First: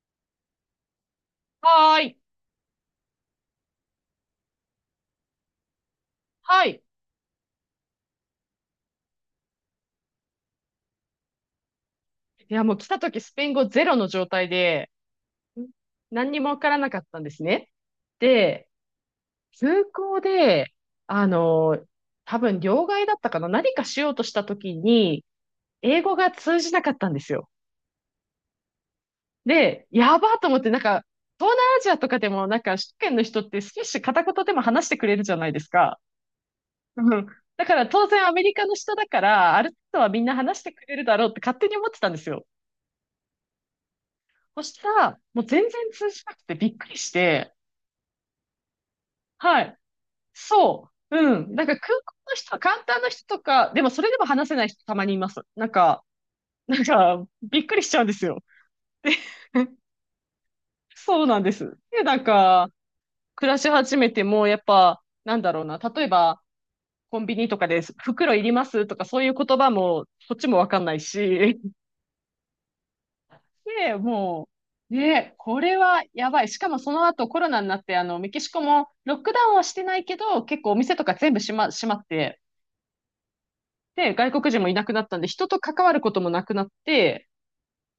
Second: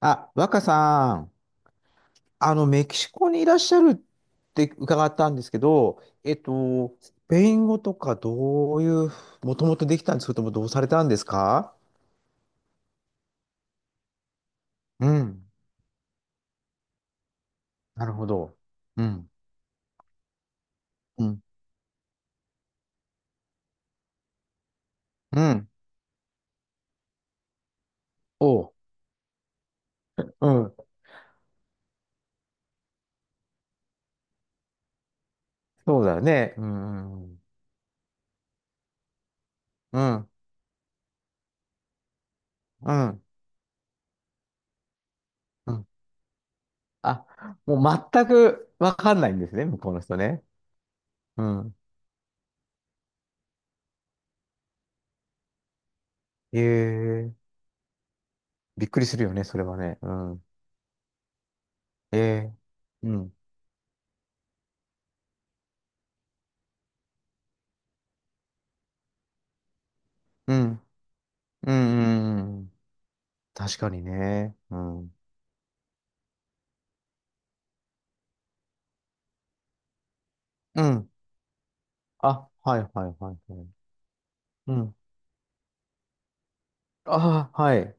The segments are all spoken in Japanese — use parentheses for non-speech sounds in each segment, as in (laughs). あ、若さん、はーい。メキシコにいらっしゃるって伺ったんですけど、はい。スペイン語とかどういう、もともとできたんですけども、どうされたんですか？いや、もう来た時スペイン語ゼロの状態で、うん。ん何にもわからなかったんですね。なるほど。で、うん。空港で、うあん。の、多分両替だったかな何かしようとした時に、うん。英語が通じなかったんですよ。おう。で、やばーとう思って、ん。なんか、東南アジアとかでも、なんか、首都圏の人って少し片言でも話してくれるじゃないですか。そうだよね。うん。ううん。ん。だから当然アメリカの人だから、ある程度うはみんん。な話してくれるだろうって勝手に思ってたんですよ。うん。そしたら、もう全然うん。通じなくてびっくりしあ、て、もう全くわかんないんですはね、い。向こうの人ね。そう。ううん。なんん。か空港の人は、簡単な人とか、でもそれでも話せない人たまにいます。なんか、なんか、ええ、びっくりしちゃうんですよ。びっくりするよね、それは (laughs) ね。うん。そうなんです。で、なえんえ。か、うん。暮らし始めても、やっぱ、なんだろうな、例えば、コンビニとかで袋いりますとか、そういう言葉も、こっちうもわかん。んないし、うん。うん。うん。確かで、にもね。うう、ん。ね、これはやばい。しかもその後コロナになって、あの、メキシコもロックダウンはしてないけど、結構おう店とん。か全部閉まって、あ、はいはいはいはい。で、外国人もういなくん。なったんで、人と関わることもなくなって、あ、はい。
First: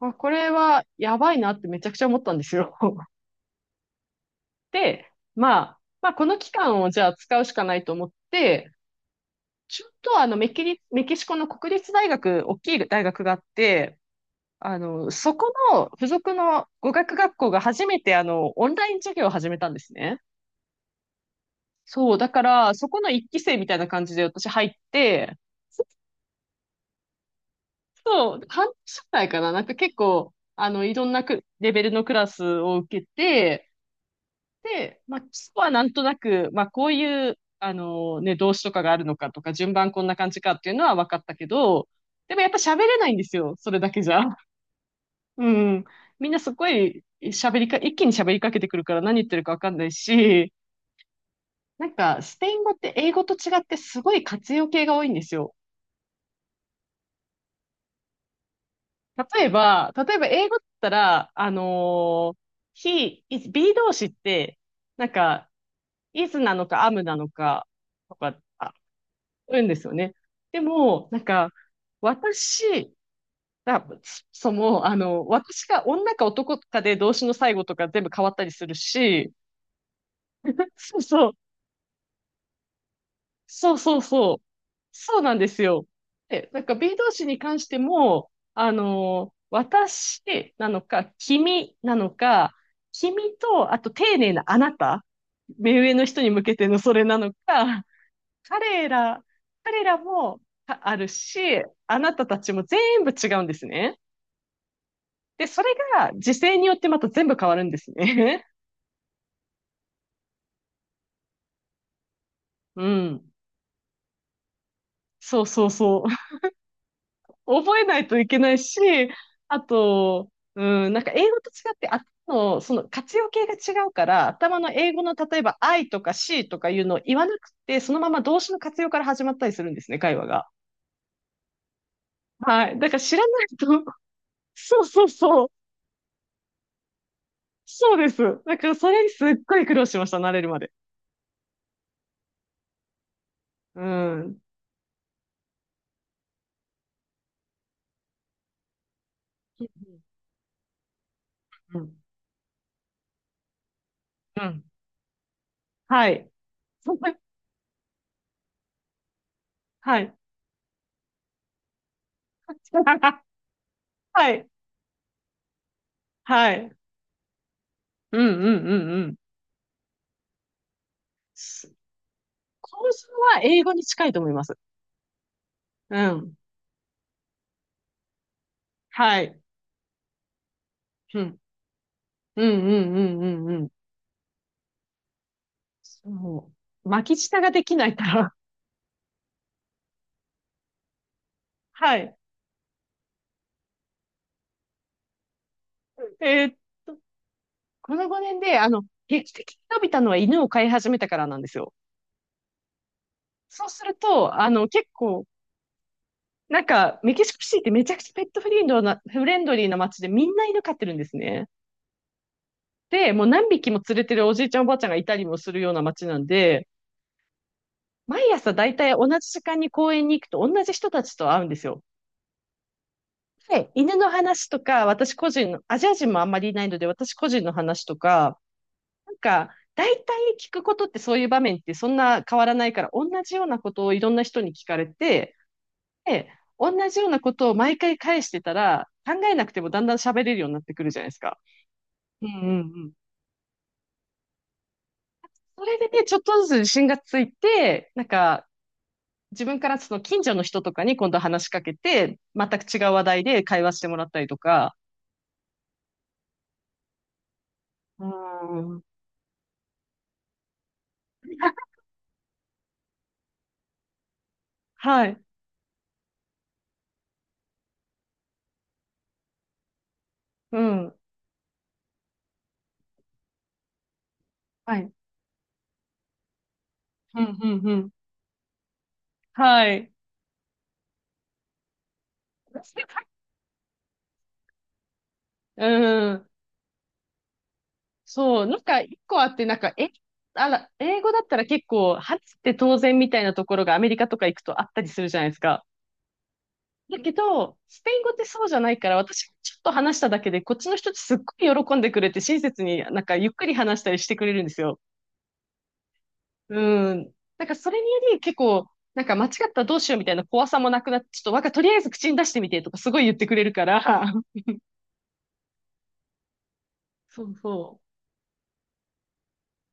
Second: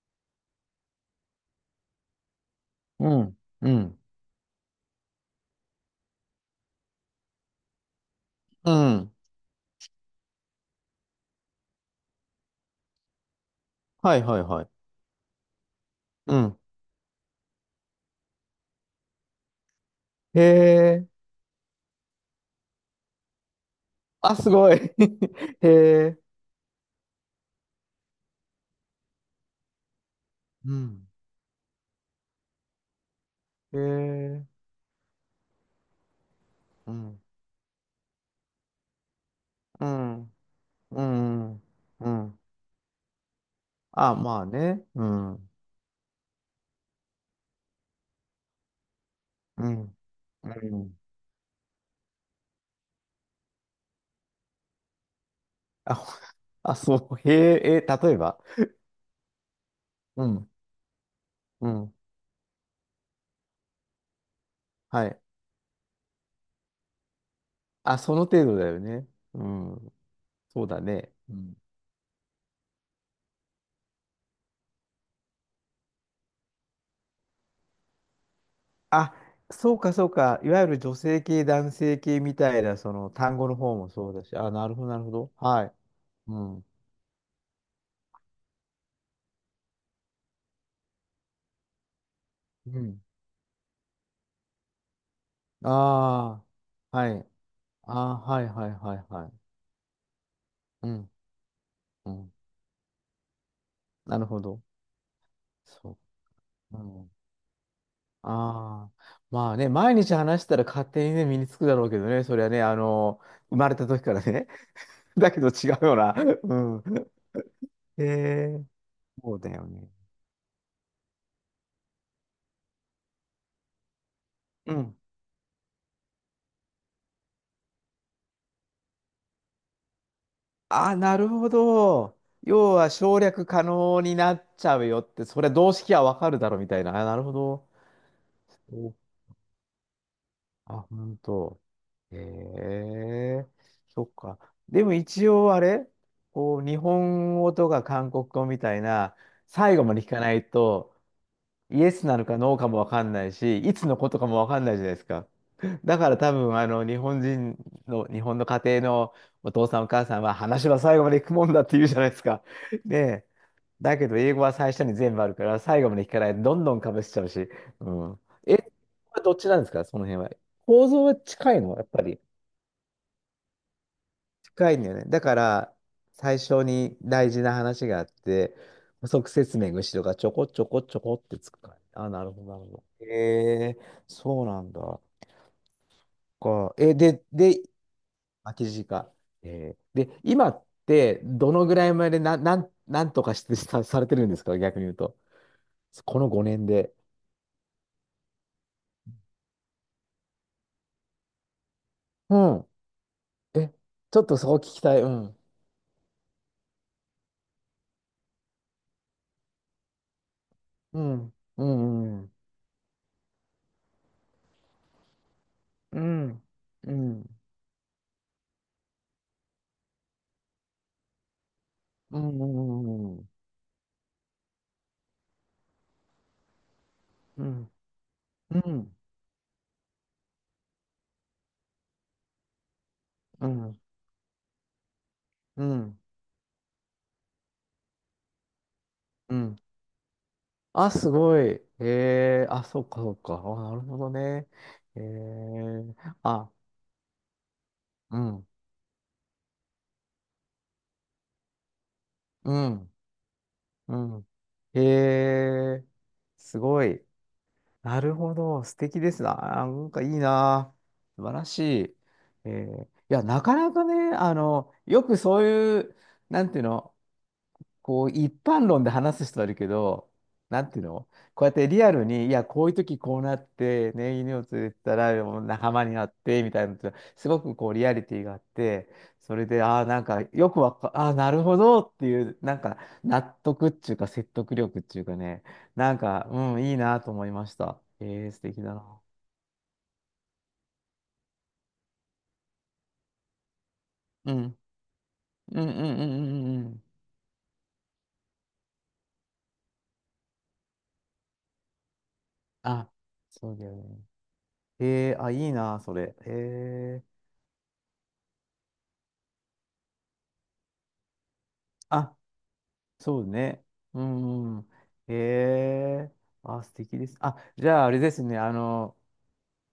あ、これはやばいなってめちゃくちゃ思ったんですよ。う (laughs) ん。うん。で、まあ、まあ、この期間をじゃあ使うしかないと思って、うん。ちょっとあのメキシコの国立大学、大きい大学があって、はいはいはあい。の、そこの付属うん。の語学学校が初めてあの、オンライン授業を始めたんですね。へえ。そう、だから、そこの一期生みたいな感じであ、私す入っごい。て、(laughs) へえ。そう、半年くらいかな、なんか結構、あうの、いろん。んなくレベルのクラスを受けて、へえ。で、まあ、基礎はなんとなく、まあ、こううん。いう、あの、ね、動詞とかがあるのかとか、順う番こんな感ん。じかっていうのはう分かったけん。ど、うでん。もやっぱ喋れないんですよ、それだけじあ、ゃ。まあね。うん。ううん。みんなすごい喋りか、一気に喋りかけてくるから何言ってるかわん。かんないうし、ん。なんか、スペイン語って英語と違ってすごい活用形が多いんですよ。あ、(laughs) ほ、あ、そう。へえ、え、例えば。例えば、例えうば英ん。語だったら、うん。He, is, be 動詞って、はなんい。か、is なのか am なのか、あ、そとのか、程度だあ、よね。う言うんですよん。ね。でそうだも、ね。なんうか、ん。私、だ、そも、私が女か男かで動詞の最後とか全部変わったりするあ、し、そうかそうか。いわゆる女そう性そう。系、男性系みたいな、その単語のそ方うもそうそうだそし。う。あ、なるほど、なるほそうど。なんですはい。よ。うで、なんん。か B 動詞に関しても、私なのか、君なのか、うん。君と、あと丁寧なあなた、目上の人に向あけてのそあ、れはない。のか、ああ、はいはい彼はいら、はい。彼らもあうあるん。し、あうなたん。たちも全部違うんですね。なるほど。で、それそが時勢によう。っうてまたん。全部変わるんですね。ああ。まあね、毎日話したら勝手にね、身につくだろうけどね、それはね、(laughs) うん。生まれた時からね。(laughs) だけそうどそ違ううよそう。な。うん。覚えなへいといけないえ、し、そうだあよね。と、うん、なんか英語と違って、その活用形が違うから、頭のう英ん。語の例えば I とか C とかいうのを言わなくて、そのまま動詞の活用から始まったりするんですね、会話が。あ、なるほど。は要い。だはから知省らな略い可と、(laughs) 能になっちゃそううよそっうて、そそれう、動式はわかるだろみたいな。あ、なるほど。そうです。だからそお、れにすっごい苦労しました、慣れるまで。あ、本当。へえ、うそっか。ん。でも一応あれ、こう、日本語とか韓国語みたいな、うん最後まで聞かないと、うイエん。スなのかノーかもわかんないし、いつのことかもうわかん。んないじゃないですか。だはからい。多分、日 (laughs) 本人の、日本の家庭のお父さんおは母い。さんは、話は最後まで行くもんだって言うじゃないです (laughs) はい。か。ね、 (laughs) だけど、は英語い。は最初に全部あるから、最後まで聞かないとはどんい。どんかぶしちゃうし。うん。うんうんえ、うんうこん。れどっちなんですか、その辺は。構造は近いのやっぱり。構造は英語に近いと思います。近いんだよね。だから、うん。最初に大事な話があって、補は足い。説明が後ろがちょこちょこちょこっうてん。つくから。あ、なるほうど、なるんうほんうど。んうんうん。えー、そうなんだ。そか。う。え、巻きで、舌がで、できないから。巻きか、えー、で、今って、どの (laughs) ぐらいはまい。でな、なん、なんとかしてさ、されてるんですか逆に言うと。このえーっ5年で。と、この5年で、劇的に伸びたのは犬を飼い始めたからなんですよ。うん。そうえ、するちょっと、とそこ聞き結たい。う構、ん。なんか、メキシコシティってめちゃくちゃペットフレンドな、フレンドリーな街でみんな犬飼ってるんうですん。ね。うん。で、もう何匹も連れてるおじいちゃんおばあちゃんがいたりもするようなう街なんん。で、うん。毎朝だいたい同じ時間に公園に行くと同じ人たちと会うんですよ。うん。はい、犬の話とか、私個人の、アジア人もあんまりいないので、私個う人のん。話とか、うん。なんか、大体聞くことってそういう場面ってそんな変わらないから、同じよううなん。うこん。とをいろんな人に聞かれて、うん。で、同じようなことを毎回返してたら、考えうなくん。てもだんだん喋れるようになってくあ、るじゃないすですごか。い。えうんうえ、んあ、うそうん。か、そうか。あ、なるほどね。えそれでえ、ね、ちょっとずあ、つ自信がついて、なんうん。か、自分からその近所の人とかに今度話しかけて、全うく違うん。話題で会話してうもらったりん。とか、ええ、すごい。なうるほど。素ん。敵ですな。あ、なんかいいな。素晴らしい。ええ、いや、なかなかね、よはくい。そういう、なんていうの、こう一般論で話す人はいるけど、うなんていうん。の、こうやってリアルに、いや、こういう時こうなって、ね、犬を連れてはい。たらもう仲間になって、みたいなのって、うすん、ごうくん、こううリん。アリティがあって、それで、はああ、い。なんかよくわか、ああ、なるほどっていう、なんか納得っていうか説得力っていうかね、なんうか、ん。うん、いいなと思いました。えー、素そう。な敵んだか、な。一個あって、なんか、あら、英語だったら結構、話って当然みたいなところがアメリカとかう行くん。とあったりするじゃないですうか。んうんうんうんうんうん。だけど、スペイン語ってそうじゃないから、私ちょっと話しただけで、こっちの人ってすっごい喜んでくれて、親切にあ、なんかゆっくそりうだよ話したりね。してくれるんですよ。えー、あ、いいな、それ。うえん。ー、なんかそれにより結構、なんか間違ったらどうしようみたいな怖さもなくなって、ちょっとわか、とりあえず口あ、に出してみてとかすごい言っそてうくれるかね。うら。んうん。へえ。あ、素敵で (laughs) す。そうあ、じそゃああれですね。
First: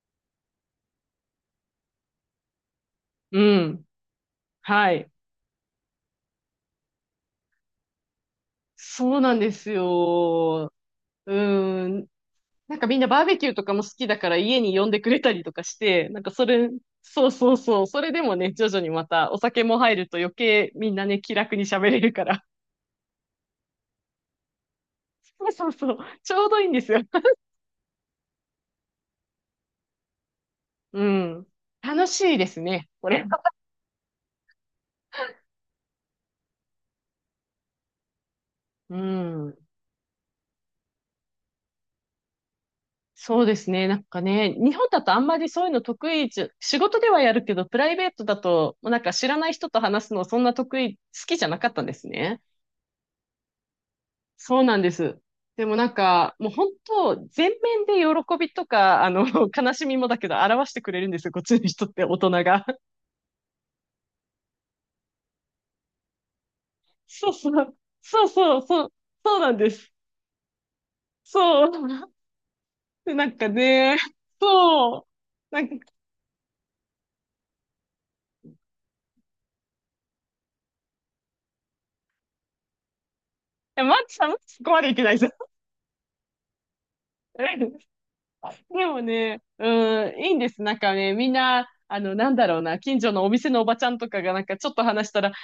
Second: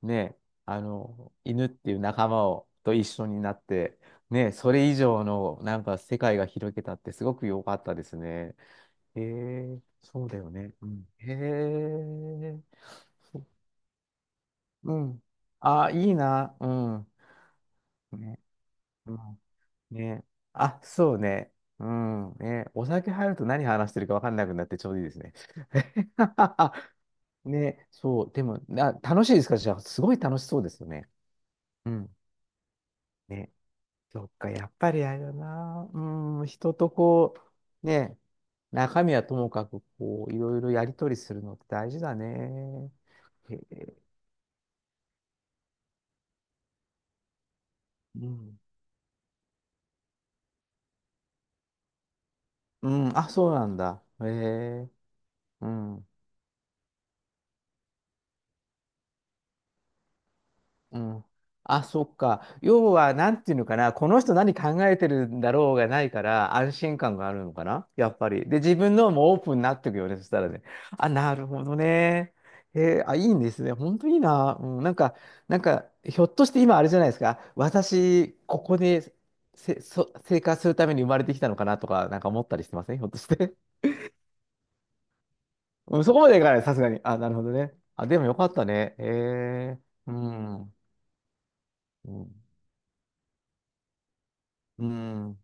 ね、犬っていう仲間をと一緒う。になうっん。て、ね、それは以い。上のなんか世界が広げたってすごく良かったですね。そへうなんですえ、そうだよよ。ね。うん、へうん。え。なんかみんなバーベキューとかも好きだから家に呼んうでくれん。たりとかしあ、て、いいなんかそな。うれ、ん。そうそうそう。それでもね。ね、徐々にまうたおん。酒も入るとね。余計あ、みんなそうね、気ね。楽に喋うれるかん。ら。ね。お酒入ると何話してるか分かんなくなってちょうどいいですね。そうそうそう。ちょうどいいんですよ。(laughs) ね、そう、でも、な、楽しいですかじゃあ、すごい楽しそうですようね。ん。う楽ん。しいですね、これ。ね、そっか、やっぱりあれだな、うん、人とこう、ね、う中身はともん。かく、こう、いろいろやり取りするのって大事だね。そうへですね。え、なんかね、日本だとあんまりそういうの得意じゃ、仕事ではやるけど、プライベートうだん。と、もうなんか知らない人と話すのそんな得意、好きじゃなかったんですね。うん、あ、そうなんだ。へそうなんえ、です。でうもなんん。か、もう本当、全面で喜びとか、あの、(laughs) 悲しみもだけど、表してくうれるんでん。すよ、こっちのあ、人っそて、っ大人か。が。(laughs) 要は、なんていうのかな、この人何考えてるんだろうがないから、安心感がそあうるのそかう、な、やっそうぱり。そで、う、自そう、分のもそオーうなプンんにでなっていす。くよね、そしたらね。あ、なるほそどう。ね。えー、で、あ、いないんんかですね。ね、本当いいな。うん、なんそう。か、なんなんか、いか、ひょっとして今、あれじゃないですか。私、ここでせ、そ、生活するために生まれてきたのかなとか、なんか思ったりしてませんひょっとして。や、マッチさん、マッチそここまでいけないです。 (laughs) うん、そこまでいかない、さすがに。あ、なるほどね。(laughs) あ、でもよかったでね。もえね、うー、うん、いいんです。なん。んかね、みんな、あうの、なんん。だろうな、近所のお店のおばちゃんとかがなんかちょっとう話したら、元ん。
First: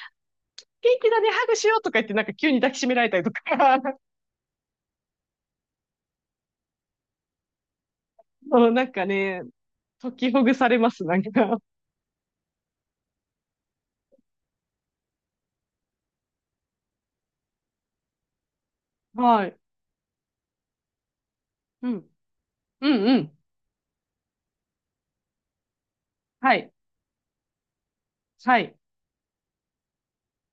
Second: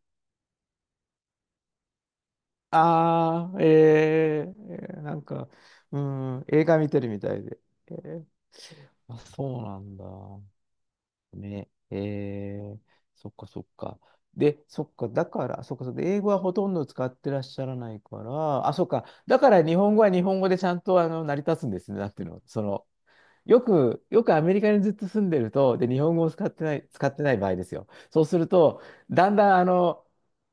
気だね、ハグしようとか言って、なんか急に抱きしめられたりとか、ああ、(laughs) えー、なんか、うん、映画見てるみたいで。えー、そうなんかあ、ね、そうなんだ。解きほぐされます、なんか。ね、えー、そっかそっか。で、そっか、だから、そっか、そっか、英語はほとんど使ってらっしゃらないから、あ、そっか、だはかい。ら日本語は日本語でちゃんと成り立つんでうすね、なん。んていうの、その、うんうん。よく、よくアメリカにずっと住んでると、で、日本語を使っはてい。ない、使ってない場合ですよ。そうするはい。と、だんだん、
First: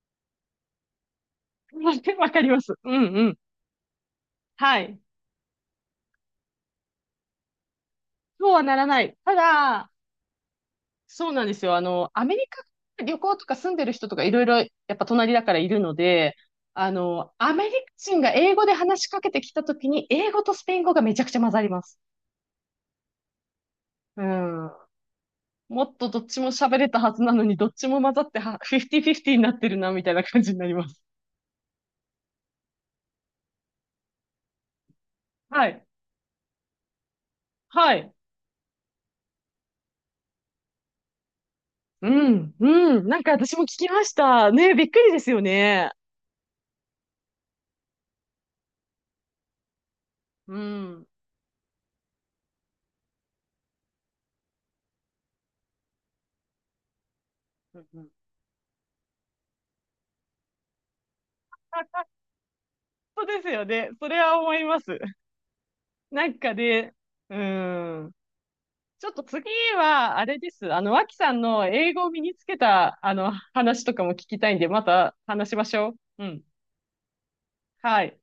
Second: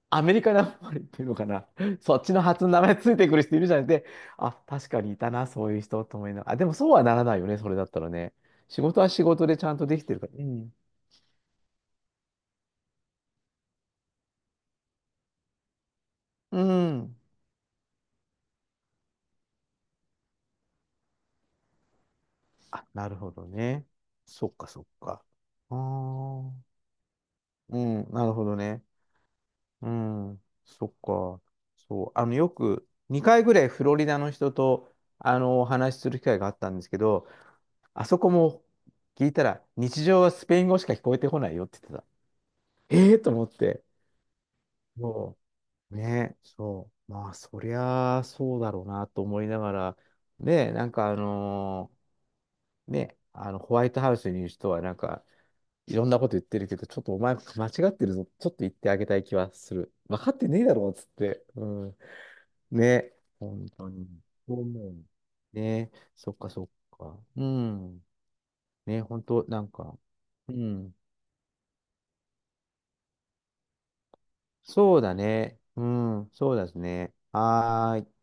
アメリカなまりっていうのかな。(laughs) そ (laughs) っわちかのりま発のす。名う前つんいうてくん。る人いるじゃないで、あ、は確い。かにいたな、そういう人と思いながら。あ、でもそうはならないよね、それだったらね。そうはな仕らな事はい。仕た事でちゃんとだ、できてるから。うん。そうなんですよ。あの、アメリカ旅行とか住んでる人とかいろいろやっぱ隣だからいるので、うあん。の、アメリカ人が英語で話しかけてきたときに、英語とスペイン語がめちゃくちゃ混ざります。あ、なるほどね。うそっかん。そっか。あもっとどっちもあ。喋れたはずなのに、どっうちもん、混ざなっるてほどは、ね。50-50になってるうな、みたいな感ん、じになりそまっす。か。そう、よく2回ぐらいフロリダの人と、おはい。話しする機会があったんですけど、はあい。そこも聞いたら、日常はスペイン語しか聞こえてこないよって言ってた。うん、うん。ええなーんとか思っ私も聞て。きました。ね、びっくりですそよね。う。ね、そう。まあ、そりゃあ、そうだろうなと思いながら、うね、なんん。かあのーね、ホワイトハウスにいる人は、なんか、いろんなこと言ってるけど、ちょっとお前間うん違っうてん、るぞ。ちょっと言ってあげたい気はする。分かってねえだろ、つって。うん、あ、ね、本当ですよ本当ね。に。それは思そういま思す。う。ね、なそっんかかそっね、か。ううん。ん。ね、ちょっと本当次なんか。は、あれでうす。あの、ん。脇さんの英語を身につけた、あの、話とかも聞きたいんで、まそうだた話しね。ましうょう。うん、ん。そうですね。はーはい。い。